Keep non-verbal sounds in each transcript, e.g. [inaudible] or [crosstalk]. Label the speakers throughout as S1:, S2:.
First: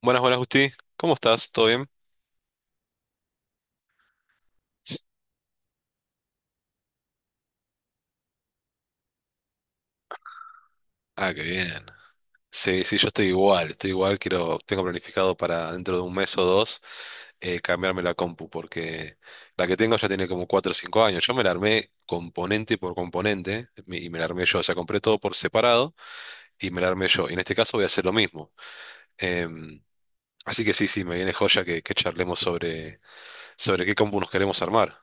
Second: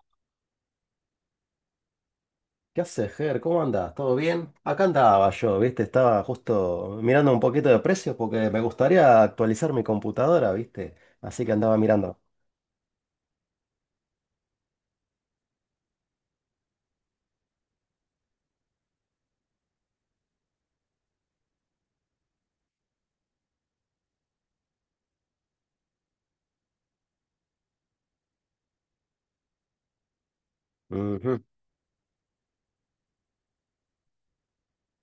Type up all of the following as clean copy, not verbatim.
S1: Buenas, buenas, Justi. ¿Cómo estás? ¿Todo bien?
S2: ¿Qué haces, Ger? ¿Cómo andás? ¿Todo bien? Acá
S1: S-
S2: andaba yo, ¿viste? Estaba justo mirando un poquito de precios porque me gustaría actualizar mi computadora, ¿viste?
S1: Ah, qué
S2: Así que
S1: bien.
S2: andaba mirando.
S1: Sí, sí, yo estoy igual, estoy igual. Tengo planificado para dentro de un mes o dos cambiarme la compu, porque la que tengo ya tiene como 4 o 5 años. Yo me la armé componente por componente y me la armé yo. O sea, compré todo por separado y me la armé yo. Y en este caso voy a hacer lo mismo. Em, así que sí, sí, me viene
S2: Ujú.
S1: joya que charlemos sobre qué compu nos queremos armar.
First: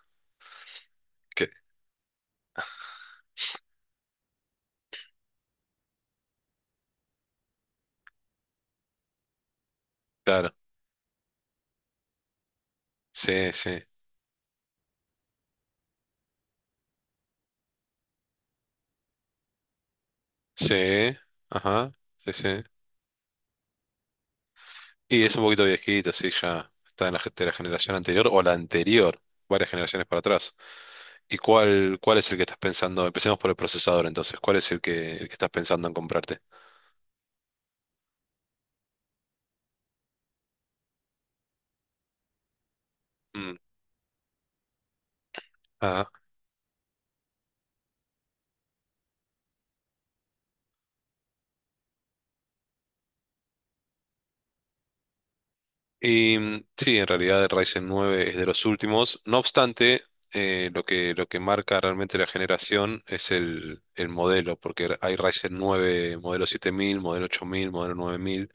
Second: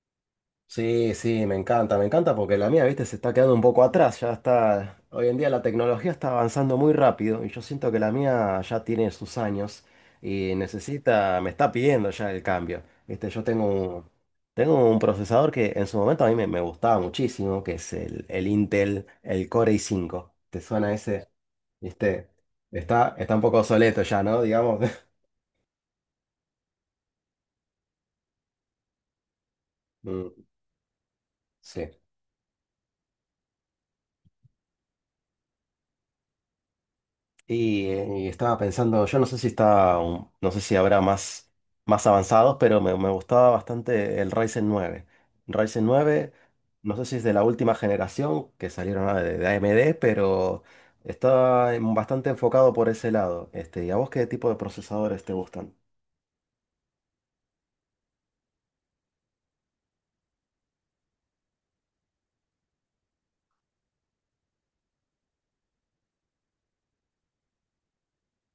S2: Sí, sí,
S1: Que,
S2: me encanta porque la mía, viste, se está quedando un poco atrás, ya está. Hoy en día la tecnología está avanzando muy rápido y yo siento que la mía ya tiene sus años
S1: claro.
S2: y necesita, me está pidiendo ya el cambio, viste. Yo
S1: Sí,
S2: tengo
S1: sí.
S2: un procesador que en su momento a mí me gustaba muchísimo, que es el Intel, el Core i5, ¿te suena
S1: Sí.
S2: ese?
S1: Ajá.
S2: Viste,
S1: Sí, sí.
S2: está un poco obsoleto ya, ¿no? Digamos. [laughs]
S1: Y es un poquito viejito, sí, ya está en de la generación anterior o la anterior, varias generaciones para
S2: Mm,
S1: atrás. ¿Y
S2: sí.
S1: cuál es el que estás pensando? Empecemos por el procesador entonces. ¿Cuál es el que estás pensando en comprarte?
S2: Y estaba pensando, yo no sé si está, no sé si habrá más avanzados, pero me gustaba
S1: Mm,
S2: bastante el Ryzen 9. Ryzen
S1: ajá.
S2: nueve no sé si es de la última generación que salieron, de AMD, pero está bastante enfocado por ese lado. Este, ¿y a vos qué tipo de procesadores te gustan?
S1: Y mm, sí, en realidad el Ryzen 9 es de los últimos. No obstante, lo que marca realmente la generación es el modelo, porque hay Ryzen 9 modelo 7000, modelo 8000, modelo 9000.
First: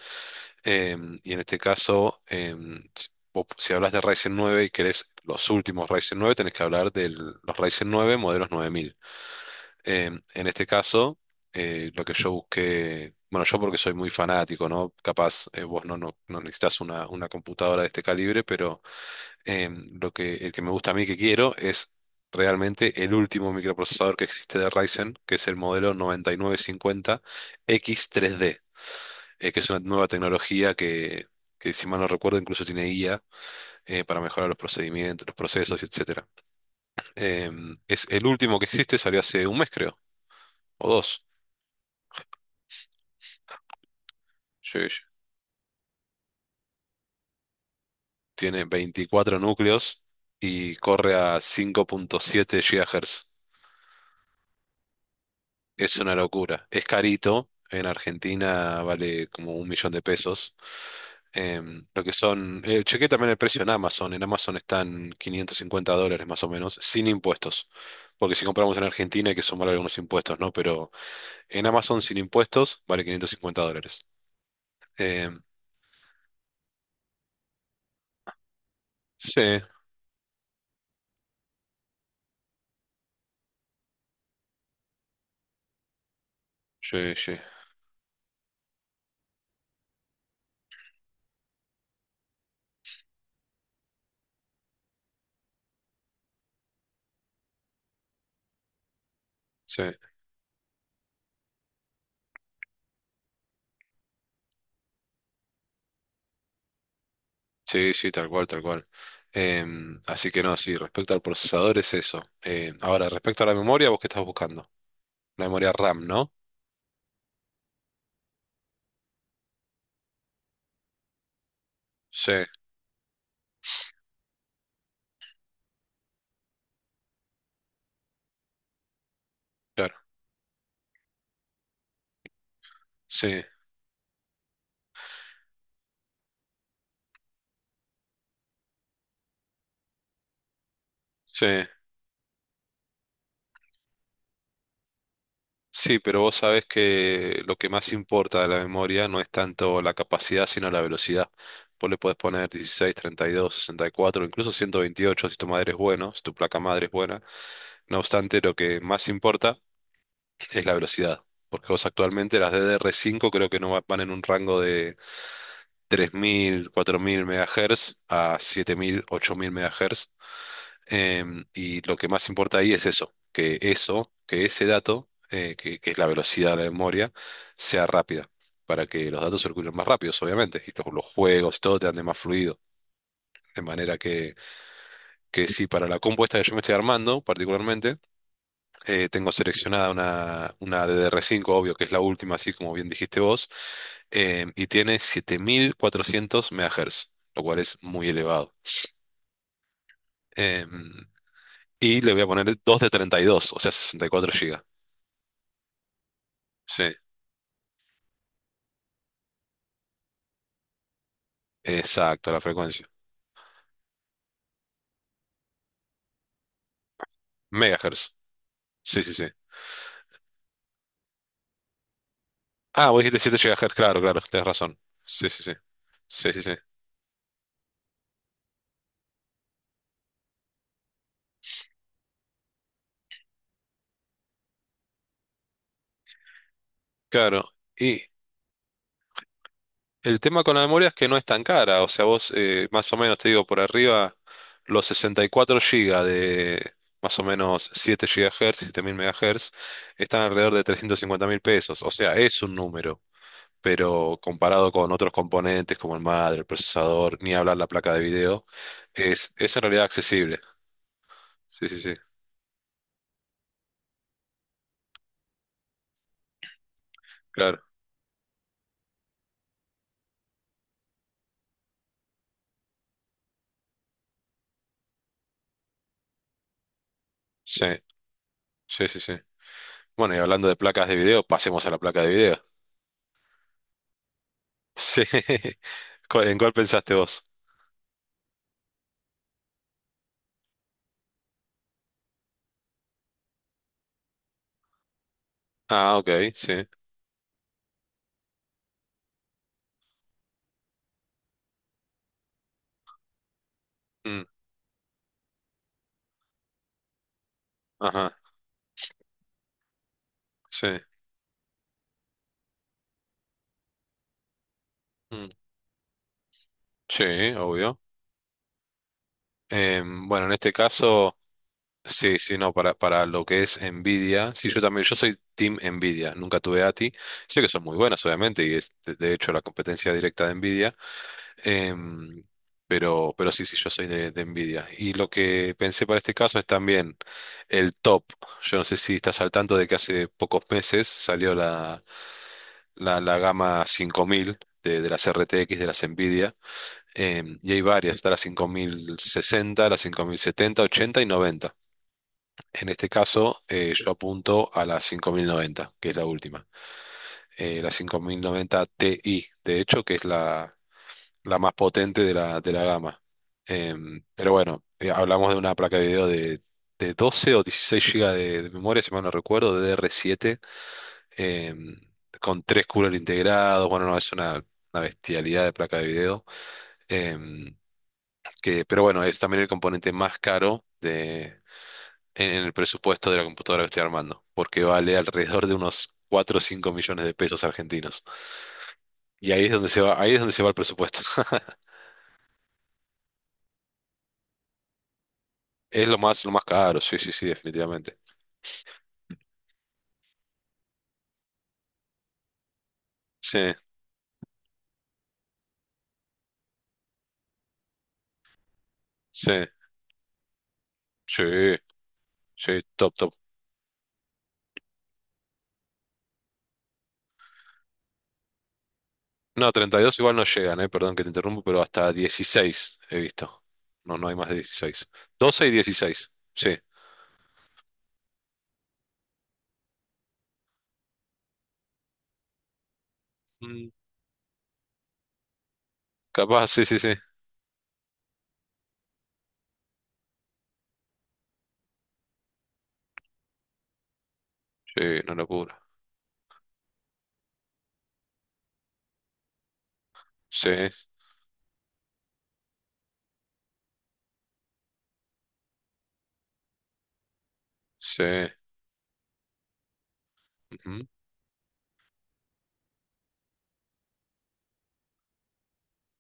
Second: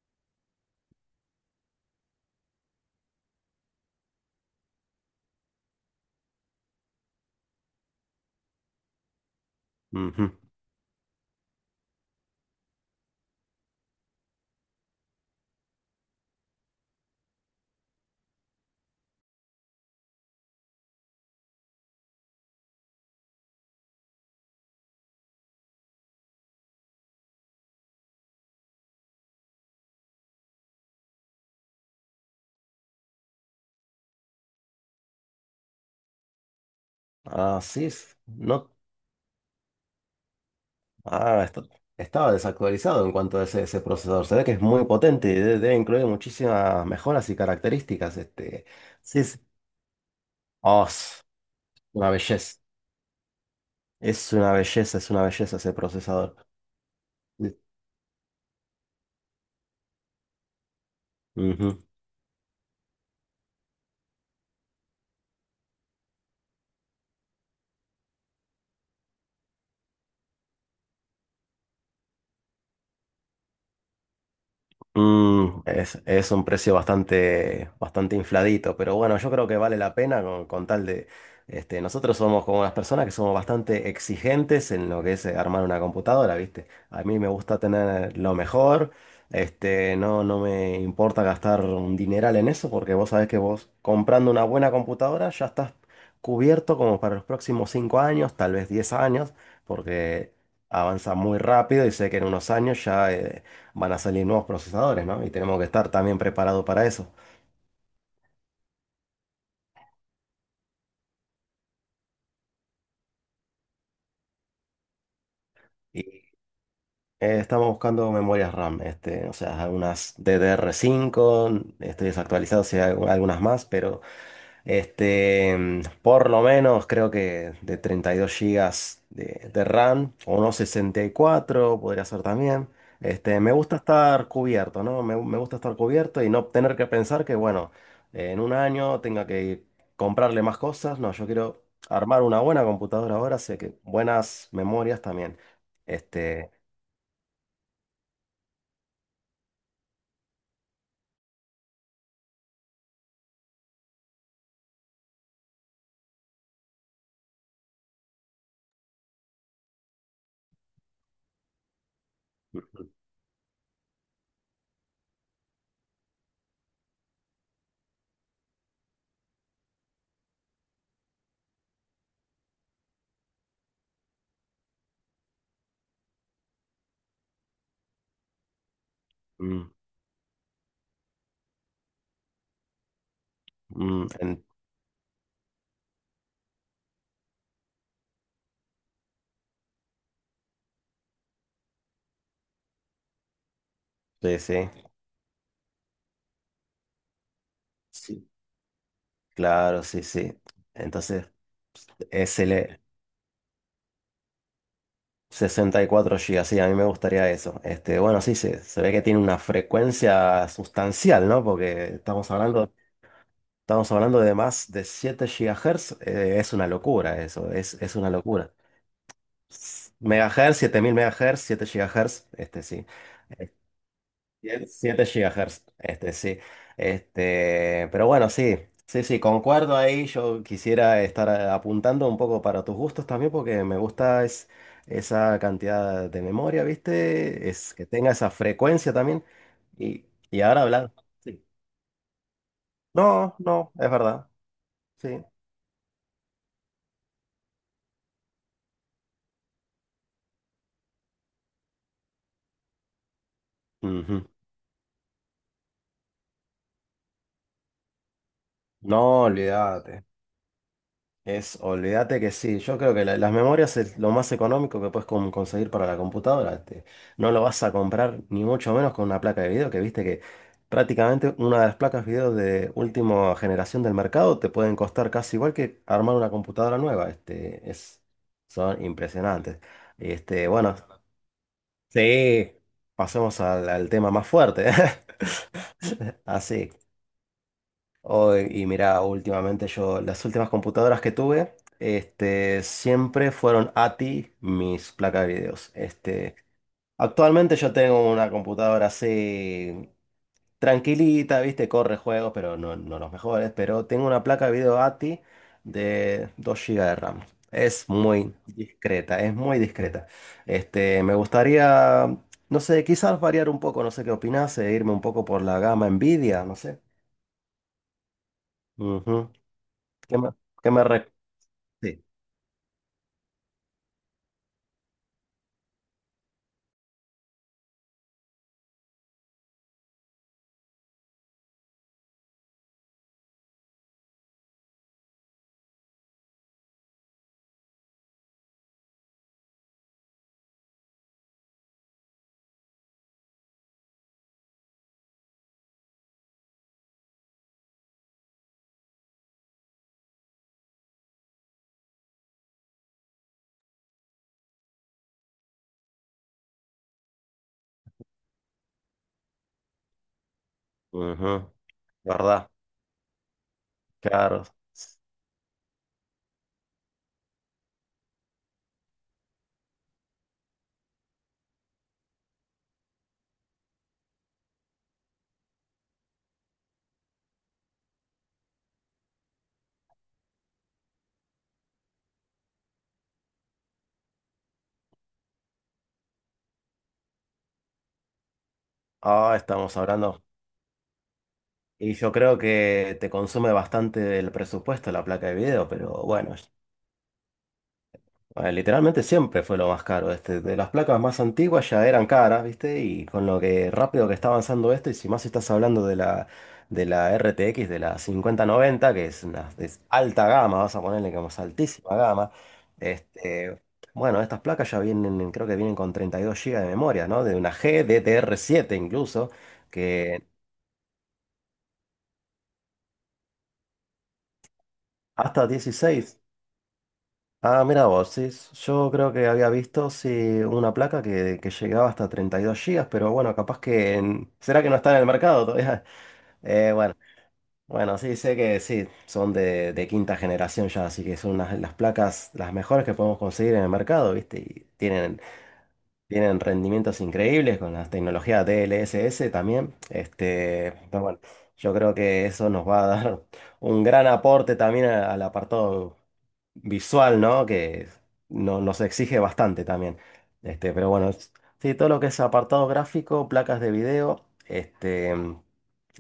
S1: Y en este caso, si hablas de Ryzen 9 y querés los últimos Ryzen 9, tenés que hablar de los Ryzen 9 modelos 9000.
S2: Ujú.
S1: En este caso, lo que yo busqué, bueno, yo porque soy muy fanático, ¿no? Capaz vos no, no, no necesitas una computadora de este calibre, pero el que me gusta a mí que quiero es realmente el último microprocesador que existe de Ryzen, que es el modelo 9950X3D que es una nueva tecnología que, si mal no recuerdo, incluso tiene IA para mejorar los procedimientos, los procesos, etcétera.
S2: Ah, sí,
S1: Es el último que
S2: no.
S1: existe, salió hace un mes, creo, o dos.
S2: Ah, estaba desactualizado en cuanto a ese, ese procesador. Se ve que es muy
S1: Sí, sí.
S2: potente y debe incluir muchísimas mejoras y características.
S1: Tiene
S2: Este, sí.
S1: veinticuatro núcleos y
S2: Oh,
S1: corre
S2: es
S1: a cinco
S2: una
S1: punto
S2: belleza.
S1: siete GHz.
S2: Es una belleza, es una belleza ese
S1: Es una
S2: procesador.
S1: locura. Es
S2: Mm.
S1: carito. En Argentina vale como un millón de pesos.
S2: Ujú.
S1: Chequé también el precio en Amazon. En Amazon están $550 más o menos, sin impuestos. Porque si compramos en Argentina hay que sumar algunos impuestos, ¿no? Pero en Amazon sin impuestos vale $550. Em,
S2: Es un precio bastante, bastante infladito, pero bueno, yo
S1: sí,
S2: creo que vale la pena con tal de. Este, nosotros somos como unas personas que somos bastante exigentes en lo que es, armar una computadora, ¿viste? A
S1: sí,
S2: mí me
S1: sí,
S2: gusta tener lo mejor. Este, no, no me importa gastar un dineral en eso, porque vos sabés que vos comprando una buena computadora ya estás cubierto como para los próximos 5 años, tal vez 10 años,
S1: sí,
S2: porque avanza muy rápido y sé que en unos años ya, van a salir nuevos procesadores, ¿no? Y tenemos que estar también preparados para eso.
S1: sí, sí, tal cual, tal cual. Así que no, sí, respecto al procesador es eso. Ahora, respecto a la memoria, ¿vos qué estás buscando? La memoria
S2: Y
S1: RAM, ¿no?
S2: eh, estamos buscando memorias RAM, este, o sea, algunas DDR5, estoy
S1: Sí,
S2: desactualizado si hay algunas más, pero. Este, por lo menos creo que de 32 gigas de
S1: claro,
S2: RAM o unos 64 podría ser también. Este,
S1: sí,
S2: me gusta estar cubierto, ¿no? Me gusta estar cubierto y no tener que pensar que, bueno, en un año tenga que comprarle más cosas. No, yo
S1: sí.
S2: quiero armar una buena computadora ahora, sé que buenas memorias también.
S1: Sí, pero vos
S2: Este,
S1: sabés que lo que más importa de la memoria no es tanto la capacidad, sino la velocidad. Vos le podés poner 16, 32, 64, incluso 128 si tu madre es bueno, si tu placa madre es buena. No obstante, lo que más importa es la velocidad, porque vos actualmente las DDR5 creo que no va- van en un rango de 3000, 4000 MHz a 7000, 8000 MHz. Y lo que más importa ahí es eso, que ese dato, que es la velocidad de la memoria, sea rápida, para que los datos
S2: mm,
S1: circulen más rápidos, obviamente, y los juegos, todo te ande más fluido. De manera
S2: mm, en-
S1: que sí, para la compuesta que yo me estoy armando, particularmente, tengo seleccionada una ddr cinco, obvio, que es la última, así como bien dijiste vos,
S2: sí,
S1: y
S2: sí,
S1: tiene 7400 MHz, lo cual es muy
S2: sí,
S1: elevado.
S2: claro, sí, sí.
S1: Em,
S2: Entonces,
S1: y le voy a
S2: es
S1: poner 2 de 32, o sea, 64 GB.
S2: 64 gigas, sí, a mí
S1: Sí,
S2: me gustaría eso. Este, bueno, sí, se ve que tiene una frecuencia sustancial, ¿no? Porque estamos
S1: exacto, la
S2: hablando,
S1: frecuencia.
S2: estamos hablando de más de 7 GHz, es una locura eso, es una
S1: Megahertz.
S2: locura.
S1: Sí, sí, sí.
S2: Megahertz, 7000 MHz, 7 GHz, este sí,
S1: Ah, vos dijiste 7 gigahertz, claro, claro, tenés razón.
S2: siete
S1: Sí, sí, sí.
S2: GHz, este
S1: Sí,
S2: sí.
S1: sí, sí.
S2: Este, pero bueno, sí, sí, sí, concuerdo ahí. Yo quisiera estar, apuntando un poco para tus gustos también, porque me gusta, esa cantidad de memoria,
S1: Claro.
S2: ¿viste? Es que
S1: Y
S2: tenga esa frecuencia también. Y,
S1: el
S2: y
S1: tema con la
S2: ahora
S1: memoria
S2: hablar.
S1: es que no es tan
S2: Sí.
S1: cara. O sea, vos más o menos, te
S2: No,
S1: digo, por
S2: no, es
S1: arriba,
S2: verdad.
S1: los
S2: Sí.
S1: 64 gigas de más o menos 7 GHz, mil megahertz, están alrededor de 350 mil pesos. O sea, es un número. Pero
S2: Ujú.
S1: comparado con otros componentes como el madre, el procesador, ni hablar la placa de video,
S2: No,
S1: es en realidad
S2: olvídate.
S1: accesible. Sí, sí, sí.
S2: Olvídate que sí, yo creo que las memorias es lo más económico que puedes conseguir para la computadora. No lo vas
S1: Claro,
S2: a comprar ni mucho menos con una placa de video, que viste que prácticamente una de las placas video de última generación del mercado te pueden costar casi igual que armar una computadora nueva.
S1: sí,
S2: Este, son
S1: sí, sí, sí.
S2: impresionantes.
S1: Bueno, y hablando
S2: Este,
S1: de
S2: bueno,
S1: placas de video, pasemos a la placa de video.
S2: sí,
S1: [laughs]
S2: pasemos al tema más fuerte.
S1: Sí.
S2: [laughs]
S1: ¿En cuál
S2: Así.
S1: pensaste vos?
S2: Oh, y mira, últimamente las últimas computadoras que tuve, este, siempre fueron ATI mis placas de videos.
S1: Ah, ok,
S2: Este,
S1: sí.
S2: actualmente yo tengo una computadora así tranquilita, viste, corre juegos, pero no, no los mejores, pero tengo una
S1: Mm,
S2: placa de video ATI de 2 gigas de RAM. Es
S1: ajá,
S2: muy discreta, es muy discreta.
S1: sí.
S2: Este, me gustaría, no sé, quizás variar un poco, no sé qué opinás, e irme un poco
S1: Mm,
S2: por la gama Nvidia, no sé.
S1: sí, obvio.
S2: Ujú. ¿Qué
S1: Bueno,
S2: me,
S1: en este
S2: qué me re-
S1: caso,
S2: Sí.
S1: sí, sí, no, para lo que es Nvidia, sí, yo también, yo soy Team Nvidia, nunca tuve ATI. Sé que son muy buenas, obviamente, y es de hecho la competencia directa de Nvidia. Em, pero sí, sí, yo soy de Nvidia. Y lo que pensé para este caso es también el top. Yo no sé si estás al tanto de que hace pocos meses salió la gama 5000 de las RTX de las Nvidia. Y hay varias, está la 5060, la 5070, 80 y 90. En este caso, yo apunto a la 5090, que es la última. La 5090 Ti, de hecho, que es la la
S2: Ujú,
S1: más potente de
S2: ¿verdad?
S1: de la gama. Pero
S2: Claro.
S1: bueno, hablamos de una placa de video de 12 o 16 GB de memoria, si mal no recuerdo, de DDR7, em, con tres coolers integrados. Bueno, no, es una bestialidad de placa de video. em, pero bueno, es también el componente más caro en el presupuesto de la computadora que estoy armando, porque vale alrededor de unos 4 o 5 millones de pesos argentinos. Y
S2: Ah,
S1: ahí es donde
S2: estamos
S1: se va, ahí es
S2: hablando.
S1: donde se va el presupuesto. [laughs]
S2: Y yo creo que te consume bastante del presupuesto la placa de video,
S1: Es
S2: pero
S1: lo
S2: bueno.
S1: más caro, sí, sí, sí, definitivamente.
S2: Ah, literalmente siempre fue lo más caro. Este, de las placas más antiguas ya eran caras, ¿viste? Y con
S1: Sí,
S2: lo que rápido que está avanzando esto, y si más estás hablando de la RTX, de la 5090 que es
S1: sí,
S2: una de alta gama, vas a ponerle como es
S1: sí,
S2: altísima gama.
S1: sí, top, top.
S2: Este, bueno, estas placas ya vienen, creo que vienen con 32 GB de memoria, ¿no? De una G GDDR7 incluso,
S1: No, 32 igual
S2: que
S1: no llegan, perdón que te interrumpo, pero hasta 16 he visto. No, no hay más de 16.
S2: hasta
S1: 12 y 16,
S2: 16.
S1: sí.
S2: Ah, mira vos, sí, yo creo que había visto sí, una placa que llegaba hasta 32 gigas, pero bueno, capaz
S1: Mm,
S2: que, ¿será que no está en el mercado todavía? [laughs]
S1: capaz, sí,
S2: Eh,
S1: sí, sí.
S2: bueno, bueno, sí, sé que sí, son de quinta generación ya, así que son las placas las mejores que podemos conseguir en el mercado, ¿viste? Y
S1: Sí, una
S2: tienen
S1: locura.
S2: tienen rendimientos increíbles con las tecnologías DLSS también.
S1: Sí,
S2: Este, pero bueno, yo creo que eso nos va a dar un gran aporte también al apartado visual, ¿no? Que
S1: sí,
S2: nos exige bastante también. Este,
S1: ujú,
S2: pero bueno, sí, todo lo que es apartado gráfico, placas de video, este,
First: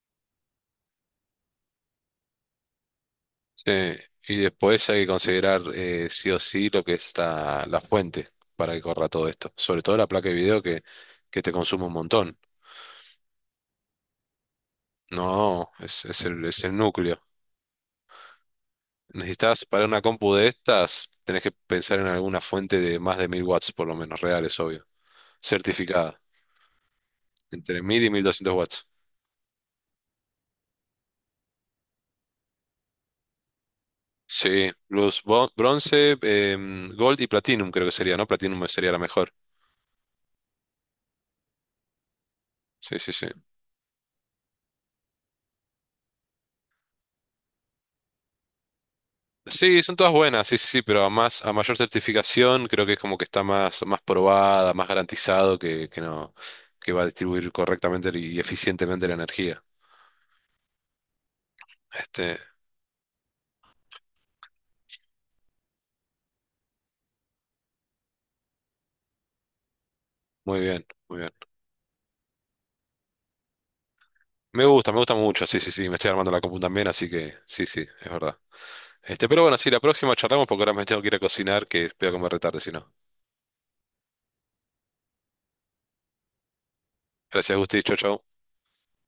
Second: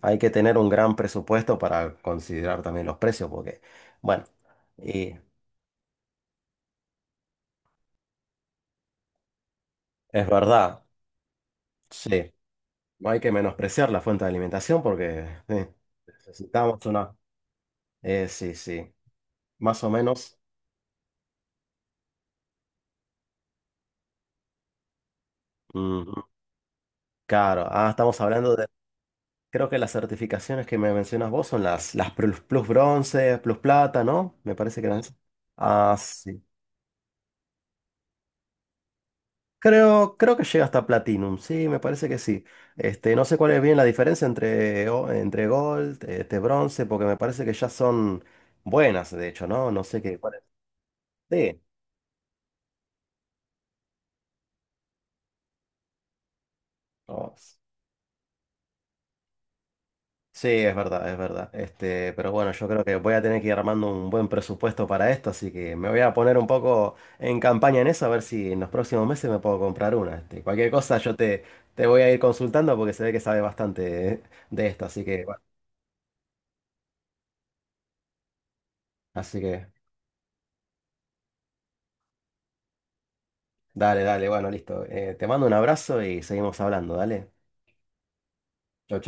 S2: hay que tener un gran presupuesto para considerar también los precios, porque,
S1: sí.
S2: bueno,
S1: Y después hay que
S2: y
S1: considerar sí o sí lo que es la fuente para que corra todo esto. Sobre todo la
S2: es
S1: placa de video
S2: verdad,
S1: que te consume un
S2: sí.
S1: montón.
S2: No hay que menospreciar la fuente de alimentación porque
S1: No, es es el
S2: necesitamos una.
S1: núcleo.
S2: Sí, sí,
S1: Necesitas
S2: más
S1: para
S2: o
S1: una compu
S2: menos.
S1: de estas, tenés que pensar en alguna fuente de más de 1000 watts, por lo menos, reales, obvio. Certificada.
S2: Ujú. Claro,
S1: Entre
S2: ah,
S1: 1000 y
S2: estamos
S1: 1200
S2: hablando de.
S1: watts.
S2: Creo que las certificaciones que me mencionas vos son las plus, bronce, plus plata, ¿no? Me
S1: Sí,
S2: parece que eran esas. Ah,
S1: bronce,
S2: sí.
S1: em, gold y platinum creo que sería, ¿no? Platinum sería la mejor.
S2: Creo, creo que llega hasta platinum, sí, me parece que sí.
S1: Sí, sí,
S2: Este, no
S1: sí.
S2: sé cuál es bien la diferencia entre gold, este, bronce, porque me parece que ya son buenas, de hecho, ¿no?
S1: Sí,
S2: No
S1: son
S2: sé
S1: todas
S2: qué, cuál es.
S1: buenas, sí, sí, sí, pero a
S2: Sí.
S1: mayor certificación creo que es como que está más, más probada, más garantizado que no, que va a
S2: Oh,
S1: distribuir correctamente y eficientemente la energía.
S2: sí, es verdad, es verdad. Este, pero
S1: Este,
S2: bueno, yo creo que voy a tener que ir armando un buen presupuesto para esto, así que me voy a poner un poco en campaña en eso, a ver si en los próximos meses me puedo comprar una. Este,
S1: muy
S2: cualquier
S1: bien,
S2: cosa yo
S1: muy bien.
S2: te voy a ir consultando porque se ve que sabe bastante de esto,
S1: Me
S2: así
S1: gusta
S2: que bueno,
S1: mucho, sí, sí, sí, me estoy armando la compu también, así que sí, sí, es verdad. Este,
S2: así
S1: pero bueno, sí,
S2: que
S1: la próxima charlamos porque ahora me tengo que ir a cocinar, que voy a comer retarde, si no.
S2: dale, dale, bueno, listo. Te mando un abrazo y seguimos hablando, dale.
S1: Gracias, Gusti, chau, chau.
S2: Chau,